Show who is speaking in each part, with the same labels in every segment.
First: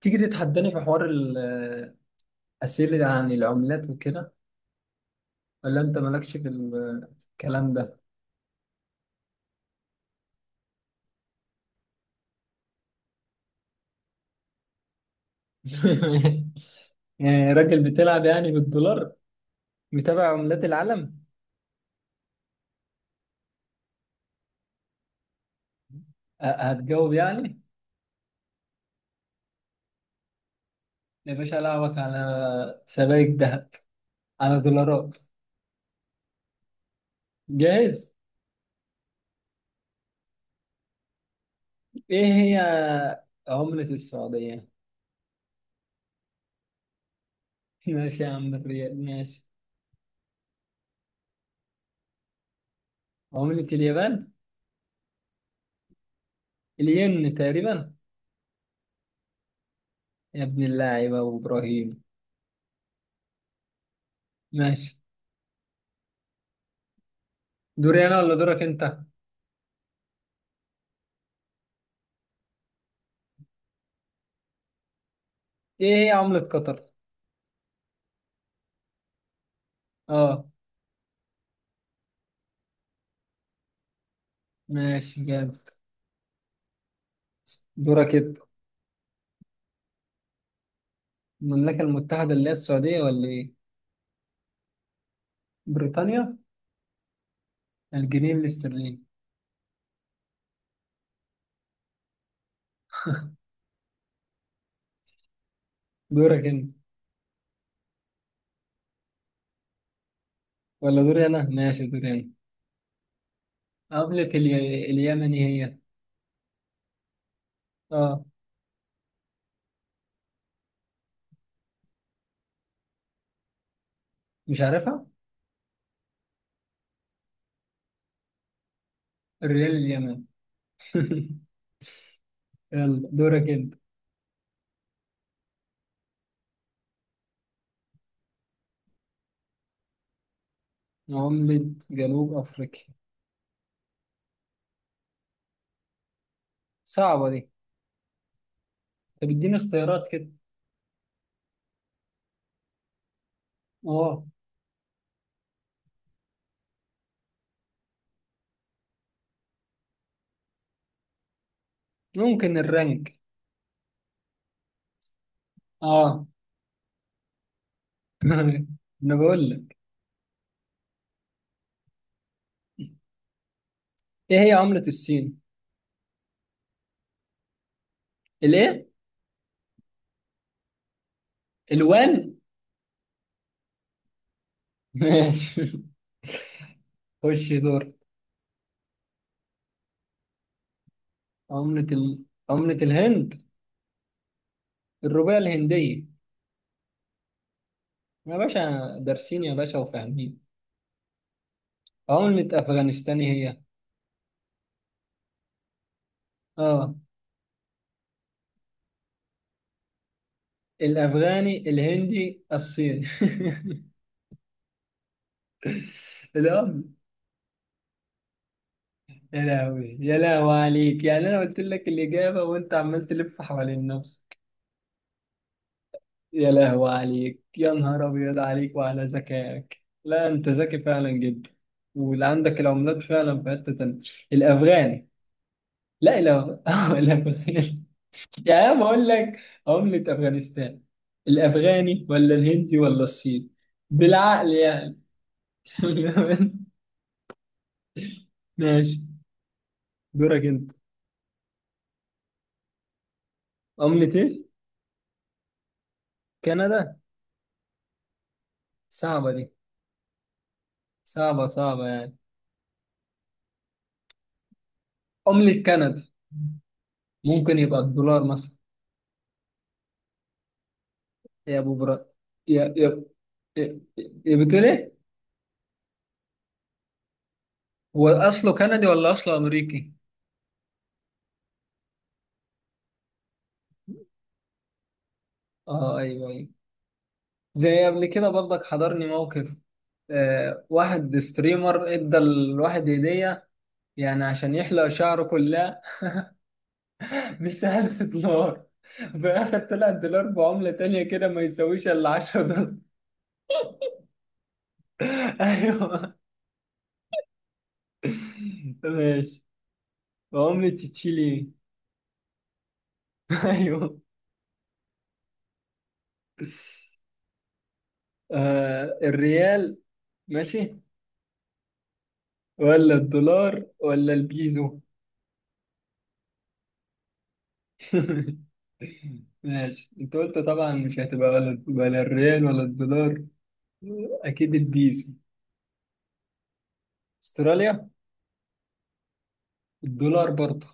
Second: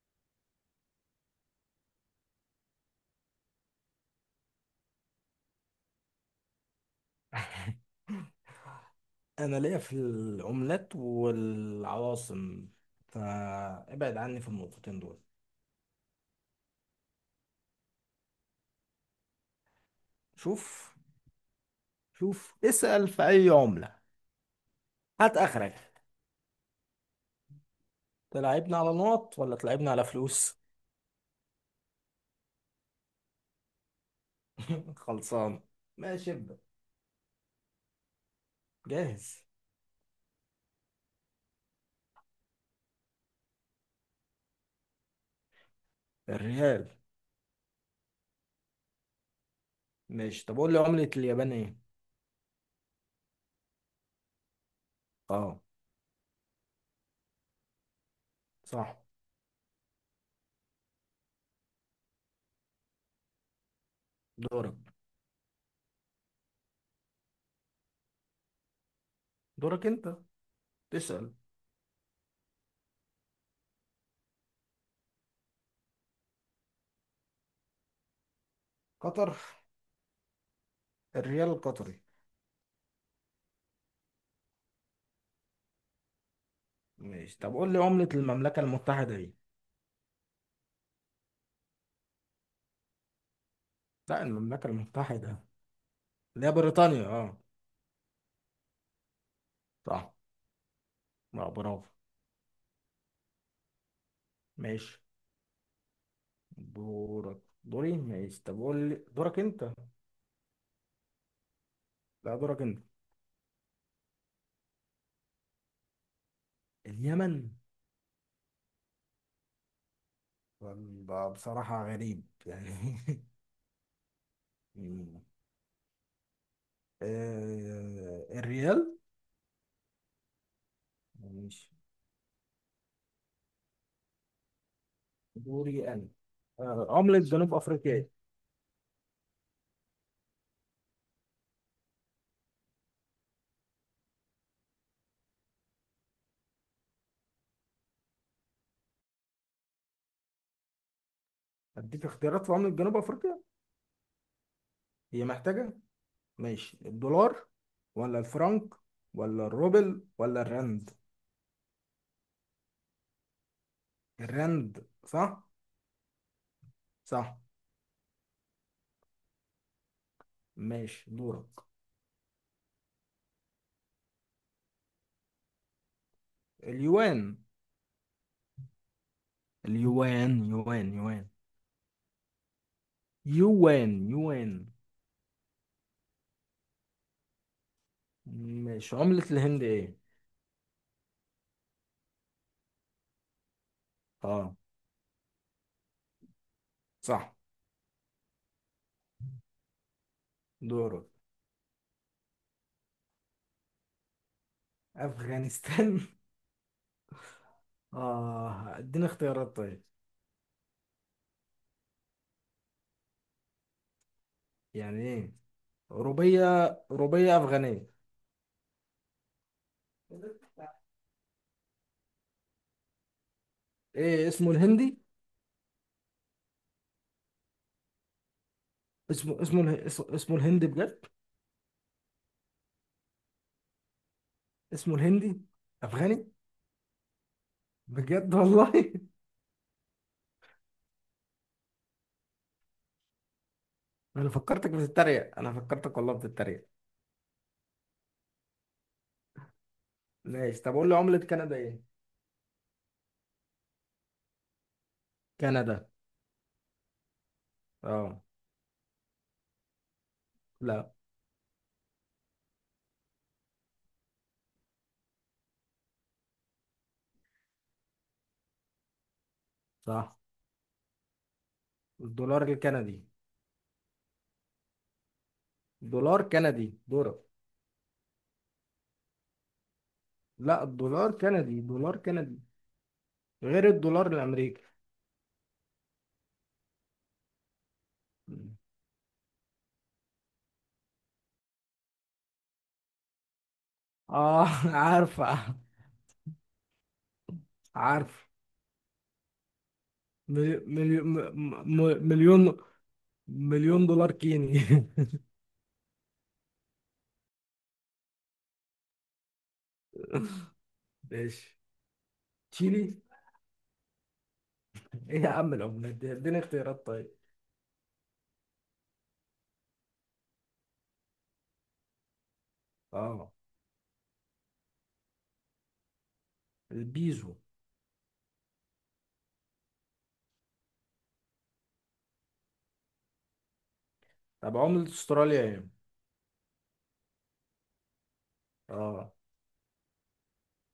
Speaker 1: تيجي تتحداني في حوار الأسئلة عن العملات وكده، ولا أنت مالكش في الكلام ده؟
Speaker 2: انا ليا في العملات والعواصم، فابعد عني في النقطتين دول.
Speaker 1: يعني راجل بتلعب يعني بالدولار، متابع عملات
Speaker 2: شوف
Speaker 1: العالم.
Speaker 2: شوف اسأل في اي عملة، هات اخرك.
Speaker 1: هتجاوب يعني.
Speaker 2: تلعبنا على نقط ولا تلعبنا على فلوس؟
Speaker 1: يا باشا ألعبك على سبائك ذهب، على دولارات.
Speaker 2: خلصان. ماشي ابدأ.
Speaker 1: جاهز؟
Speaker 2: جاهز.
Speaker 1: إيه هي عملة السعودية؟
Speaker 2: الريال.
Speaker 1: ماشي يا عم، الريال ماشي.
Speaker 2: ماشي طب قول لي عملة اليابان ايه؟
Speaker 1: عملة اليابان؟
Speaker 2: اه.
Speaker 1: الين تقريبا.
Speaker 2: صح.
Speaker 1: يا ابن اللاعب أبو إبراهيم.
Speaker 2: دورك.
Speaker 1: ماشي. دوري أنا ولا دورك أنت؟
Speaker 2: دورك انت تسأل.
Speaker 1: ايه هي عملة قطر؟
Speaker 2: قطر.
Speaker 1: اه.
Speaker 2: الريال القطري.
Speaker 1: ماشي جامد.
Speaker 2: ماشي طب قول لي عملة
Speaker 1: دورك انت.
Speaker 2: المملكة المتحدة ايه؟
Speaker 1: المملكة المتحدة اللي هي السعودية ولا ايه؟
Speaker 2: لا، المملكة المتحدة.
Speaker 1: بريطانيا.
Speaker 2: اللي هي بريطانيا اه.
Speaker 1: الجنيه الاسترليني.
Speaker 2: صح. لا، برافو. ماشي.
Speaker 1: دورك انت
Speaker 2: دورك دوري ماشي طب قول لي دورك انت.
Speaker 1: ولا دوري انا؟ ماشي دوري انا.
Speaker 2: لا دورك انت.
Speaker 1: عملة اليمني هي.
Speaker 2: اليمن.
Speaker 1: اه.
Speaker 2: ولا بصراحة غريب يعني.
Speaker 1: مش عارفها؟
Speaker 2: مم. آه، الريال.
Speaker 1: الريال اليمني.
Speaker 2: ماشي.
Speaker 1: يلا دورك انت.
Speaker 2: دوري انا. آه، عملة جنوب افريقيا.
Speaker 1: عملة جنوب افريقيا. صعبة دي. طب اديني اختيارات كده.
Speaker 2: اديك اختيارات في عملة جنوب افريقيا.
Speaker 1: اه.
Speaker 2: هي محتاجة. ماشي، الدولار ولا الفرنك ولا الروبل ولا الرند؟
Speaker 1: ممكن الرنك.
Speaker 2: الرند صح.
Speaker 1: اه.
Speaker 2: صح.
Speaker 1: انا بقول لك.
Speaker 2: ماشي. دورك.
Speaker 1: ايه هي عملة الصين؟
Speaker 2: اليوان.
Speaker 1: الايه؟
Speaker 2: اليوان، يوان يوان،
Speaker 1: الوان؟
Speaker 2: يوان يوان.
Speaker 1: ماشي. خش دور.
Speaker 2: ماشي. عملة الهند ايه؟
Speaker 1: عملة ال... عملة الهند.
Speaker 2: اه.
Speaker 1: الروبية الهندية.
Speaker 2: صح.
Speaker 1: يا باشا دارسين يا باشا وفاهمين.
Speaker 2: دورك.
Speaker 1: عملة أفغانستان هي.
Speaker 2: افغانستان.
Speaker 1: اه.
Speaker 2: اه، اديني اختيارات طيب.
Speaker 1: الأفغاني الهندي الصيني.
Speaker 2: يعني ايه؟ روبية،
Speaker 1: الأم.
Speaker 2: روبية افغانية.
Speaker 1: يا لهوي، يا لهوي عليك يعني، أنا قلت لك الإجابة وأنت عمال تلف حوالين
Speaker 2: ايه
Speaker 1: نفسك.
Speaker 2: اسمه الهندي؟
Speaker 1: يا لهوي عليك يا نهار أبيض عليك وعلى
Speaker 2: اسمه
Speaker 1: ذكائك.
Speaker 2: اله- اس-
Speaker 1: لا
Speaker 2: اسمه
Speaker 1: أنت
Speaker 2: الهندي
Speaker 1: ذكي
Speaker 2: بجد.
Speaker 1: فعلا جدا، واللي عندك العملات فعلا في حتة تانية.
Speaker 2: اسمه
Speaker 1: الأفغاني.
Speaker 2: الهندي
Speaker 1: لا
Speaker 2: افغاني.
Speaker 1: الأفغاني.
Speaker 2: بجد
Speaker 1: يا عم
Speaker 2: والله.
Speaker 1: بقول لك، عملة أفغانستان، الأفغاني ولا الهندي ولا الصيني،
Speaker 2: انا
Speaker 1: بالعقل
Speaker 2: فكرتك
Speaker 1: يعني.
Speaker 2: بتتريق، انا فكرتك والله بتتريق.
Speaker 1: ماشي. دورك
Speaker 2: ماشي
Speaker 1: أنت.
Speaker 2: طب قول لي عملة كندا ايه؟
Speaker 1: عملة إيه؟
Speaker 2: كندا
Speaker 1: كندا.
Speaker 2: اه.
Speaker 1: صعبة دي.
Speaker 2: لا،
Speaker 1: صعبة صعبة يعني. عملة كندا. ممكن يبقى الدولار مثلا.
Speaker 2: صح.
Speaker 1: يا أبو برا.
Speaker 2: الدولار
Speaker 1: يا يا
Speaker 2: الكندي.
Speaker 1: يا يا بتقول إيه؟
Speaker 2: دولار كندي، دولار.
Speaker 1: هو أصله كندي ولا أصله أمريكي؟
Speaker 2: لا، الدولار كندي، دولار كندي، غير الدولار الامريكي.
Speaker 1: أه أيوه أيوه. زي قبل كده برضك حضرني موقف. آه واحد ستريمر ادى الواحد هدية، يعني عشان
Speaker 2: اه.
Speaker 1: يحلق شعره
Speaker 2: عارفه.
Speaker 1: كلها. مش عارف
Speaker 2: عارف.
Speaker 1: دولار. بآخر طلع الدولار بعملة تانية كده، ما يساويش إلا 10
Speaker 2: مليون،
Speaker 1: دولار
Speaker 2: مليون دولار كيني.
Speaker 1: أيوه. ماشي. بعملة تشيلي إيه؟
Speaker 2: ماشي. تشيلي.
Speaker 1: أيوه.
Speaker 2: ايه يا عم العملات دي، اديني اختيارات طيب.
Speaker 1: آه الريال. ماشي. ولا
Speaker 2: اه،
Speaker 1: الدولار ولا البيزو.
Speaker 2: البيزو.
Speaker 1: ماشي. أنت قلت طبعا مش هتبقى ولا الريال ولا الدولار. أكيد
Speaker 2: طب عملة
Speaker 1: البيزو.
Speaker 2: استراليا ايه؟
Speaker 1: أستراليا.
Speaker 2: اه.
Speaker 1: الدولار برضه.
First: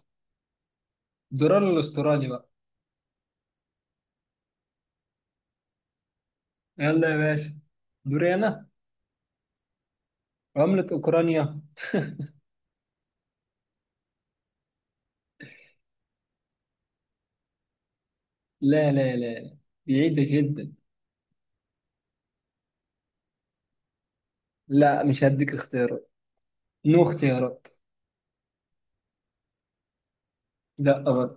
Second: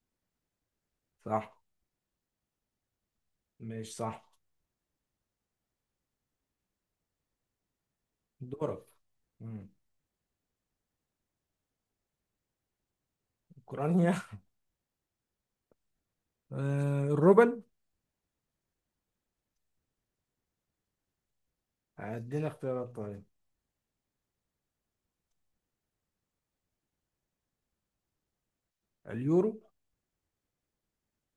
Speaker 2: صح.
Speaker 1: الدولار الأسترالي بقى.
Speaker 2: ماشي صح.
Speaker 1: يلا يا باشا. دوري أنا.
Speaker 2: دورك. مم.
Speaker 1: عملة أوكرانيا.
Speaker 2: اوكرانيا. آه، الروبل.
Speaker 1: لا لا لا. بعيدة جدا.
Speaker 2: اديني اختيارات طيب.
Speaker 1: لا مش هديك اختيارات. نو اختيارات.
Speaker 2: اليورو.
Speaker 1: لا أبدا.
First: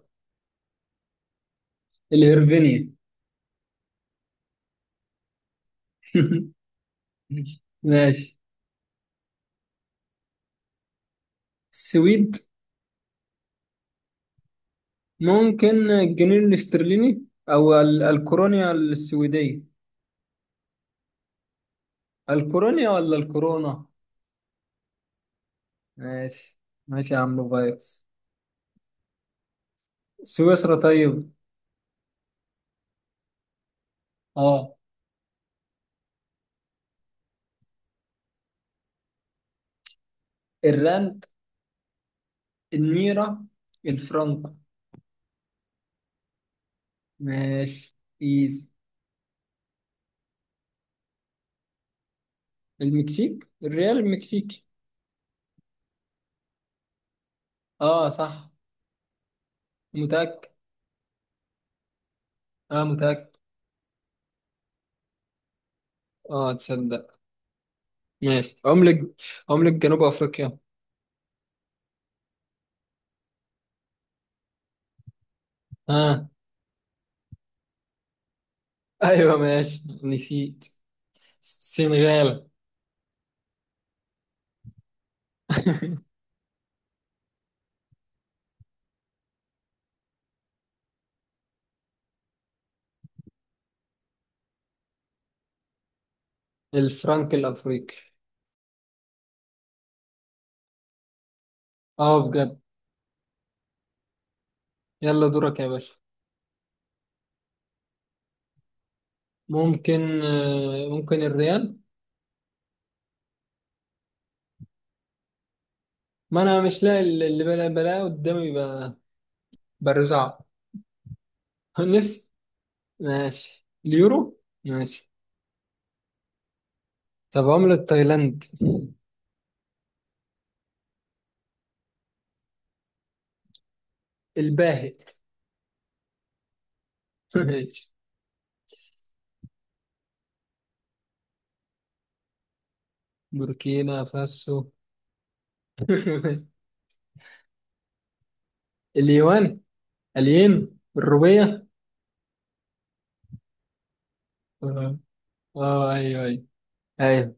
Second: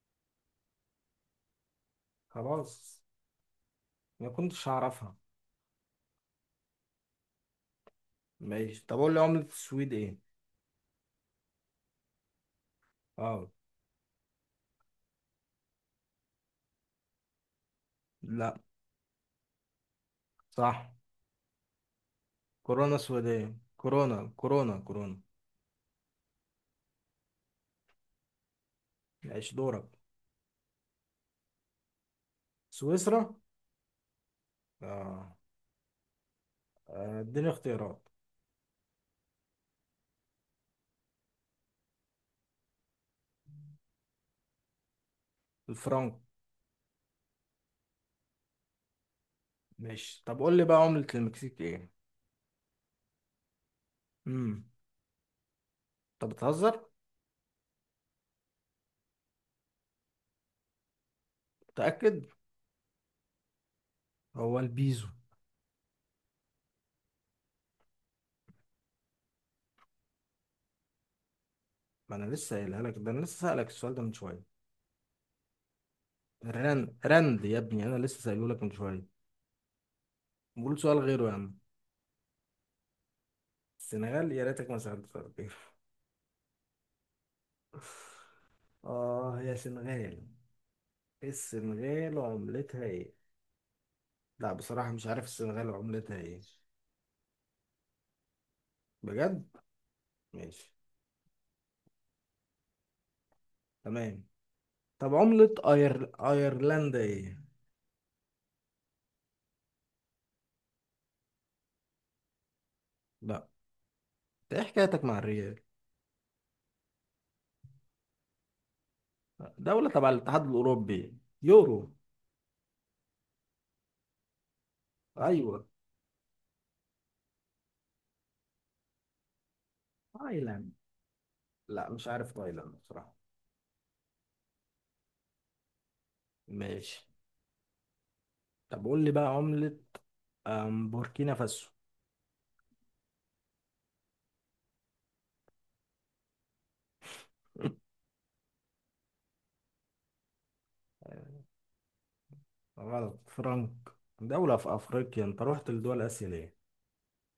Speaker 1: الهرفينيا.
Speaker 2: خلاص، ما كنتش هعرفها.
Speaker 1: ماشي.
Speaker 2: ماشي طب اقول لي عملة السويد ايه؟
Speaker 1: السويد.
Speaker 2: اه.
Speaker 1: ممكن الجنيه الاسترليني أو
Speaker 2: لا،
Speaker 1: الكورونيا السويدية.
Speaker 2: صح.
Speaker 1: الكورونيا
Speaker 2: كورونا
Speaker 1: ولا
Speaker 2: سويدية،
Speaker 1: الكورونا.
Speaker 2: كورونا كورونا كورونا.
Speaker 1: ماشي. ماشي يا عم فايروس.
Speaker 2: ماشي. دورك.
Speaker 1: سويسرا طيب.
Speaker 2: سويسرا.
Speaker 1: اه.
Speaker 2: اه. اديني اختيارات.
Speaker 1: الراند، النيرة، الفرنك.
Speaker 2: الفرنك.
Speaker 1: ماشي. ايزي.
Speaker 2: ماشي طب قول لي بقى عملة المكسيك ايه؟
Speaker 1: المكسيك. الريال المكسيكي.
Speaker 2: امم. طب بتهزر؟
Speaker 1: اه صح. متأكد.
Speaker 2: متأكد؟
Speaker 1: اه متأكد.
Speaker 2: هو البيزو.
Speaker 1: اه تصدق. ماشي. عملة. عملة جنوب افريقيا.
Speaker 2: ما انا لسه قايلها لك، ده انا لسه سألك السؤال ده من شوية.
Speaker 1: اه.
Speaker 2: رند رند يا ابني، انا لسه سأله لك من شوية.
Speaker 1: ايوه ماشي نسيت.
Speaker 2: قول سؤال غيره يا عم.
Speaker 1: السنغال.
Speaker 2: السنغال، يا ريتك ما سألت سؤال غيره. اه يا سنغال. السنغال وعملتها ايه؟ لا بصراحة مش عارف السنغال وعملتها ايه.
Speaker 1: الفرنك الافريقي.
Speaker 2: بجد؟ ماشي.
Speaker 1: اه بجد.
Speaker 2: تمام. طب
Speaker 1: يلا
Speaker 2: عملة
Speaker 1: دورك يا باشا.
Speaker 2: أيرلندا ايه؟
Speaker 1: ممكن آه ممكن الريال.
Speaker 2: لا. ايه حكايتك مع الريال؟
Speaker 1: ما انا مش لاقي اللي بلا بلا قدامي
Speaker 2: دولة تبع
Speaker 1: برزعه.
Speaker 2: الاتحاد الأوروبي. يورو.
Speaker 1: نفسي. ماشي اليورو ماشي.
Speaker 2: أيوة.
Speaker 1: طب عملة تايلاند.
Speaker 2: تايلاند. لا مش عارف تايلاند بصراحة.
Speaker 1: الباهت.
Speaker 2: ماشي.
Speaker 1: ماشي.
Speaker 2: طب قول لي بقى عملة بوركينا فاسو.
Speaker 1: بوركينا فاسو. اليوان. الين. الروبيه.
Speaker 2: غلط، فرنك. دولة في
Speaker 1: اه.
Speaker 2: أفريقيا، أنت رحت
Speaker 1: آه،
Speaker 2: لدول
Speaker 1: ايوه
Speaker 2: آسيا
Speaker 1: ايوه.
Speaker 2: ليه؟
Speaker 1: ايوه.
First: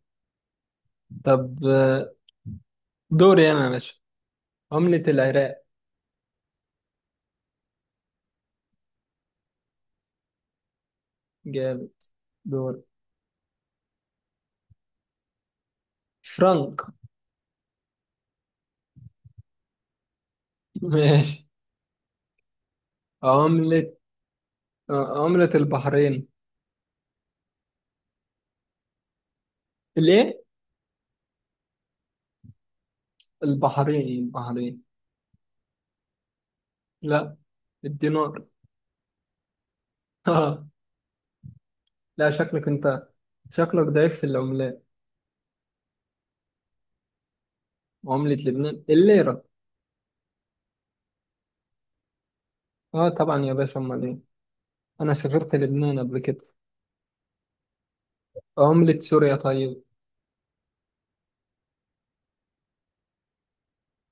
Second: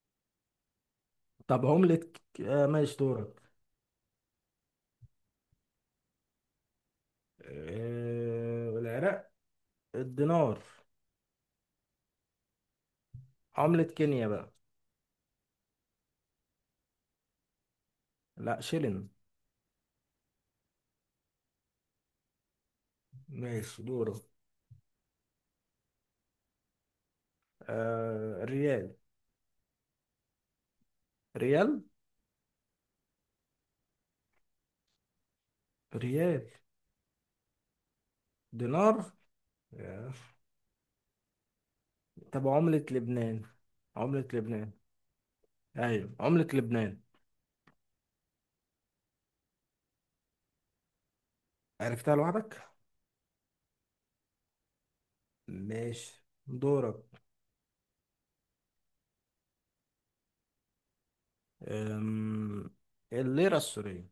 Speaker 1: طب
Speaker 2: طب عملة
Speaker 1: آه،
Speaker 2: ماشي دورك.
Speaker 1: دوري انا يا باشا. عملة العراق.
Speaker 2: آه... العراق. الدينار.
Speaker 1: جاب. دور.
Speaker 2: عملة كينيا بقى.
Speaker 1: فرنك.
Speaker 2: لا، شيلين.
Speaker 1: ماشي.
Speaker 2: ماشي
Speaker 1: عملة.
Speaker 2: دوره.
Speaker 1: آه، عملة البحرين.
Speaker 2: آه ريال.
Speaker 1: الايه.
Speaker 2: ريال.
Speaker 1: البحرين البحرين.
Speaker 2: ريال.
Speaker 1: لا. الدينار.
Speaker 2: دينار. آه.
Speaker 1: اه. لا
Speaker 2: طب
Speaker 1: شكلك
Speaker 2: عملة
Speaker 1: انت.
Speaker 2: لبنان.
Speaker 1: شكلك ضعيف في
Speaker 2: عملة لبنان.
Speaker 1: العملات.
Speaker 2: ايوه عملة لبنان.
Speaker 1: عملة لبنان الليرة.
Speaker 2: عرفتها لوحدك.
Speaker 1: اه طبعا يا باشا، امال ايه. انا سافرت لبنان قبل
Speaker 2: ماشي
Speaker 1: كده.
Speaker 2: دورك.
Speaker 1: عملة سوريا طيب.
Speaker 2: أم... الليرة السورية.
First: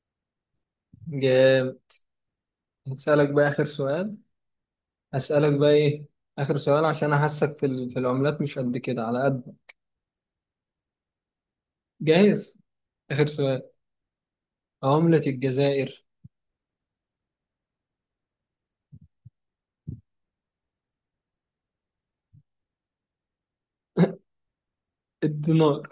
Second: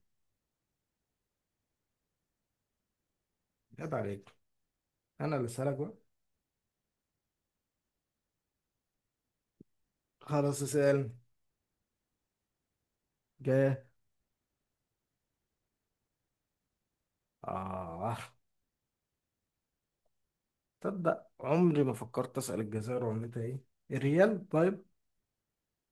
Speaker 1: جاب. هسألك بقى آخر
Speaker 2: جد
Speaker 1: سؤال.
Speaker 2: عليك. انا اللي
Speaker 1: أسألك بقى
Speaker 2: سألك بقى.
Speaker 1: إيه. آخر سؤال عشان أحسك في في العملات مش قد كده على قد.
Speaker 2: خلاص اسأل.
Speaker 1: جاهز. آخر سؤال.
Speaker 2: جاه.
Speaker 1: عملة الجزائر.
Speaker 2: اه تصدق عمري ما فكرت اسأل الجزائر عملتها ايه. الريال طيب.
Speaker 1: الدينار.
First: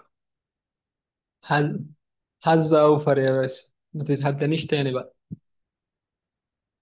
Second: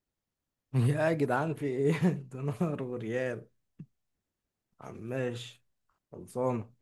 Speaker 2: يا جدعان
Speaker 1: حز
Speaker 2: في ايه
Speaker 1: حظ
Speaker 2: دينار
Speaker 1: أوفر يا
Speaker 2: وريال.
Speaker 1: باشا. ما تتحدانيش تاني
Speaker 2: عم
Speaker 1: بقى.
Speaker 2: ماشي. خلصان.